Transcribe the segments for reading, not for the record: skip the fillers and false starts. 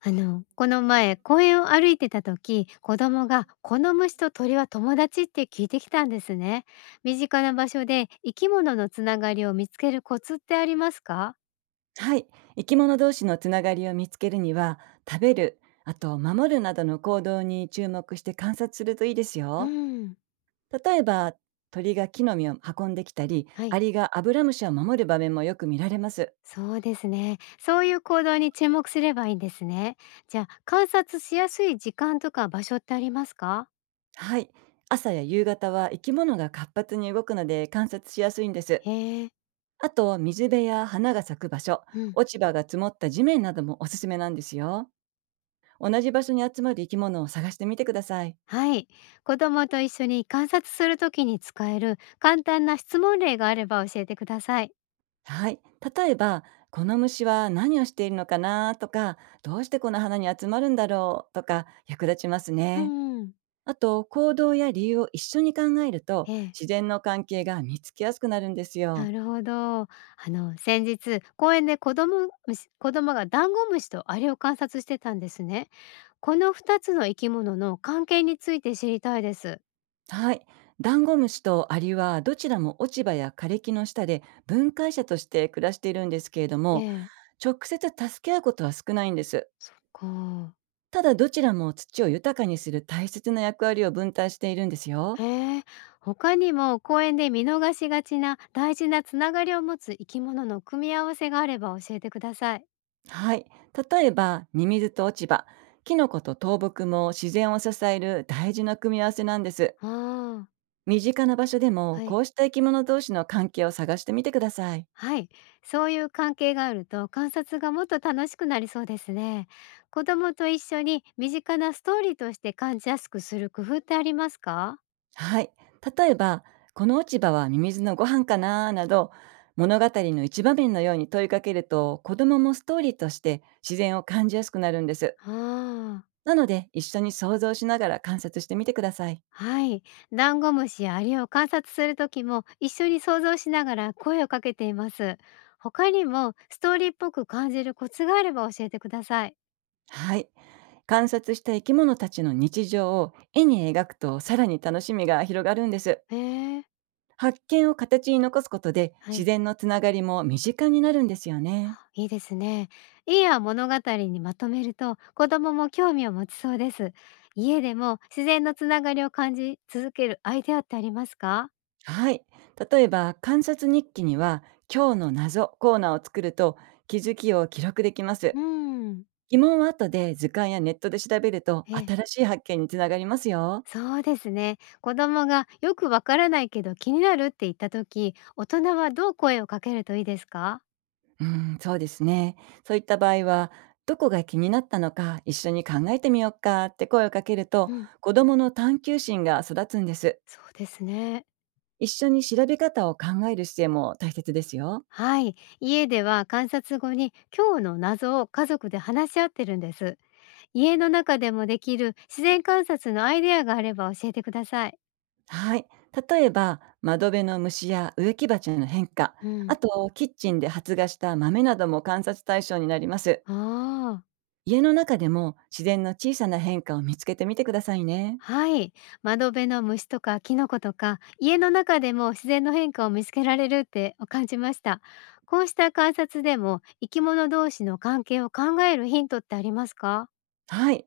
この前、公園を歩いてた時、子供がこの虫と鳥は友達って聞いてきたんですね。身近な場所で生き物のつながりを見つけるコツってありますか？はい。生き物同士のつながりを見つけるには、食べる、あと守るなどの行動に注目して観察するといいですうよ。ん、例えば、鳥が木の実を運んできたり、はアい。リがアブラムシを守る場面もよく見られます。そうですね。そういう行動に注目すればいいんですね。じゃあ、観察しやすい時間とか場所ってありますか？はい。朝や夕方は生き物が活発に動くので、観察しやすいんです。へえ、あと、水辺や花が咲く場所、うん。落ち葉が積もった地面などもおすすめなんですよ。同じ場所に集まる生き物を探してみてください。はい。子供と一緒に観察するときに使える簡単な質問例があれば教えてください。はい。例えば、この虫は何をしているのかなとか、どうしてこの花に集まるんだろうとか、役立ちますうね。んうん。あと、行動や理由を一緒に考えると、ええ、自然の関係が見つけやすくなるんですなよ。るほど。先日公園で子供がダンゴムシとアリを観察してたんですね。この二つの生き物の関係について知りたいです。はい。ダンゴムシとアリはどちらも落ち葉や枯れ木の下で分解者として暮らしているんですけれどえも、え、直接助け合うことは少ないんです。そっか。ただ、どちらも土を豊かにする大切な役割を分担しているんですよ。へえ、他にも公園で見逃しがちな大事なつながりを持つ生き物の組み合わせがあれば教えてください。はい。例えば、ミミズと落ち葉、キノコと倒木も自然を支える大事な組み合わせなんです。ああ、身近な場所でも、はこい。うした生き物同士の関係を探してみてください。はい、そういう関係があると観察がもっと楽しくなりそうですね。子供と一緒に身近なストーリーとして感じやすくする工夫ってありますか？はい。例えば、この落ち葉はミミズのご飯かななど、物語の一場面のように問いかけると、子供もストーリーとして自然を感じやすくなるんです。ああ、なので、一緒に想像しながら観察してみてください。はい。ダンゴムシやアリを観察する時も一緒に想像しながら声をかけています。他にもストーリーっぽく感じるコツがあれば教えてください。はい。観察した生き物たちの日常を絵に描くと、さらに楽しみが広がるんです。へえ、発見を形に残すことで、は自い。然のつながりも身近になるんですよね。いいですね。絵や物語にまとめると子供も興味を持ちそうです。家でも自然のつながりを感じ続けるアイデアってありますか？はい。例えば、観察日記には今日の謎コーナーを作ると、気づきを記録できまうす。ん、疑問は後で図鑑やネットで調べると、え、新しい発見につながりますよ。そうですね。子供がよくわからないけど気になるって言った時、大人はどう声をかけるといいですか？うそうですね。そういった場合は、どこが気になったのか一緒に考えてみようかって声をかけるうと、ん、子供の探求心が育つんです。そうですね。一緒に調べ方を考える姿勢も大切ですよ。はい。家では観察後に今日の謎を家族で話し合ってるんです。家の中でもできる自然観察のアイデアがあれば教えてください。はい。例えば、窓辺の虫や植木鉢の変化、うあん。と、キッチンで発芽した豆なども観察対象になります。ああ、家の中でも自然の小さな変化を見つけてみてくださいね。はい。窓辺の虫とかキノコとか、家の中でも自然の変化を見つけられるって感じました。こうした観察でも、生き物同士の関係を考えるヒントってありますか？はい。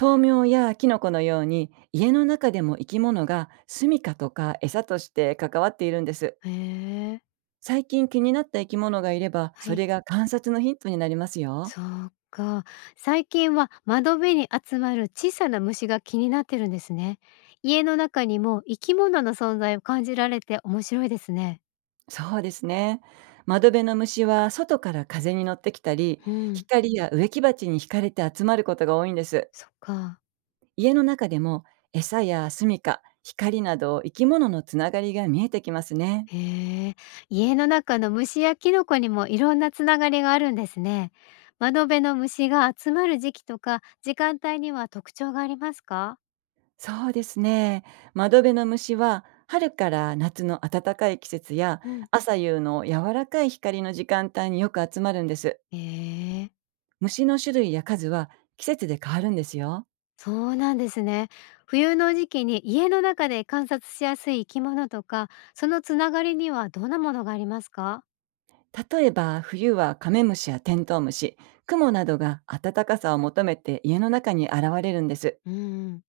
豆苗やキノコのように、家の中でも生き物が住処とか餌として関わっているんです。へえ、最近気になった生き物がいれば、はそい。れが観察のヒントになりますよ。そうか。最近は窓辺に集まる小さな虫が気になってるんですね。家の中にも生き物の存在を感じられて面白いですね。そうですね。窓辺の虫は外から風に乗ってきたり、うん、光や植木鉢に惹かれて集まることが多いんです。そっか。家の中でも、餌や住処、光など、生き物のつながりが見えてきますね。へえ、家の中の虫やキノコにもいろんなつながりがあるんですね。窓辺の虫が集まる時期とか時間帯には特徴がありますか？そうですね。窓辺の虫は春から夏の暖かい季節や、うん、朝夕の柔らかい光の時間帯によく集まるんです。へえ、虫の種類や数は、季節で変わるんですよ。そうなんですね。冬の時期に家の中で観察しやすい生き物とか、そのつながりにはどんなものがありますか？例えば、冬はカメムシやテントウムシ、クモなどが暖かさを求めて家の中に現れるんです。うん、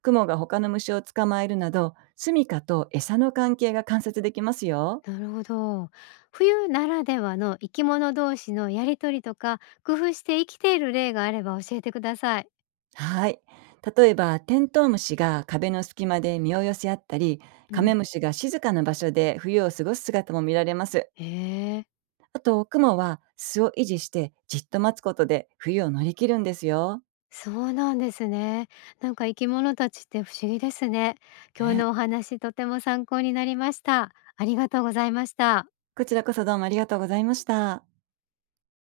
クモが他の虫を捕まえるなど、住処と餌の関係が観察できますよ。なるほど。冬ならではの生き物同士のやりとりとか、工夫して生きている例があれば教えてください。はい。例えば、テントウムシが壁の隙間で身を寄せ合ったり、うカん。メムシが静かな場所で冬を過ごす姿も見られます。へえ。あと、クモは巣を維持してじっと待つことで冬を乗り切るんですよ。そうなんですね。なんか生き物たちって不思議ですね。今日ね。のお話とても参考になりました。ありがとうございました。こちらこそ、どうもありがとうございました。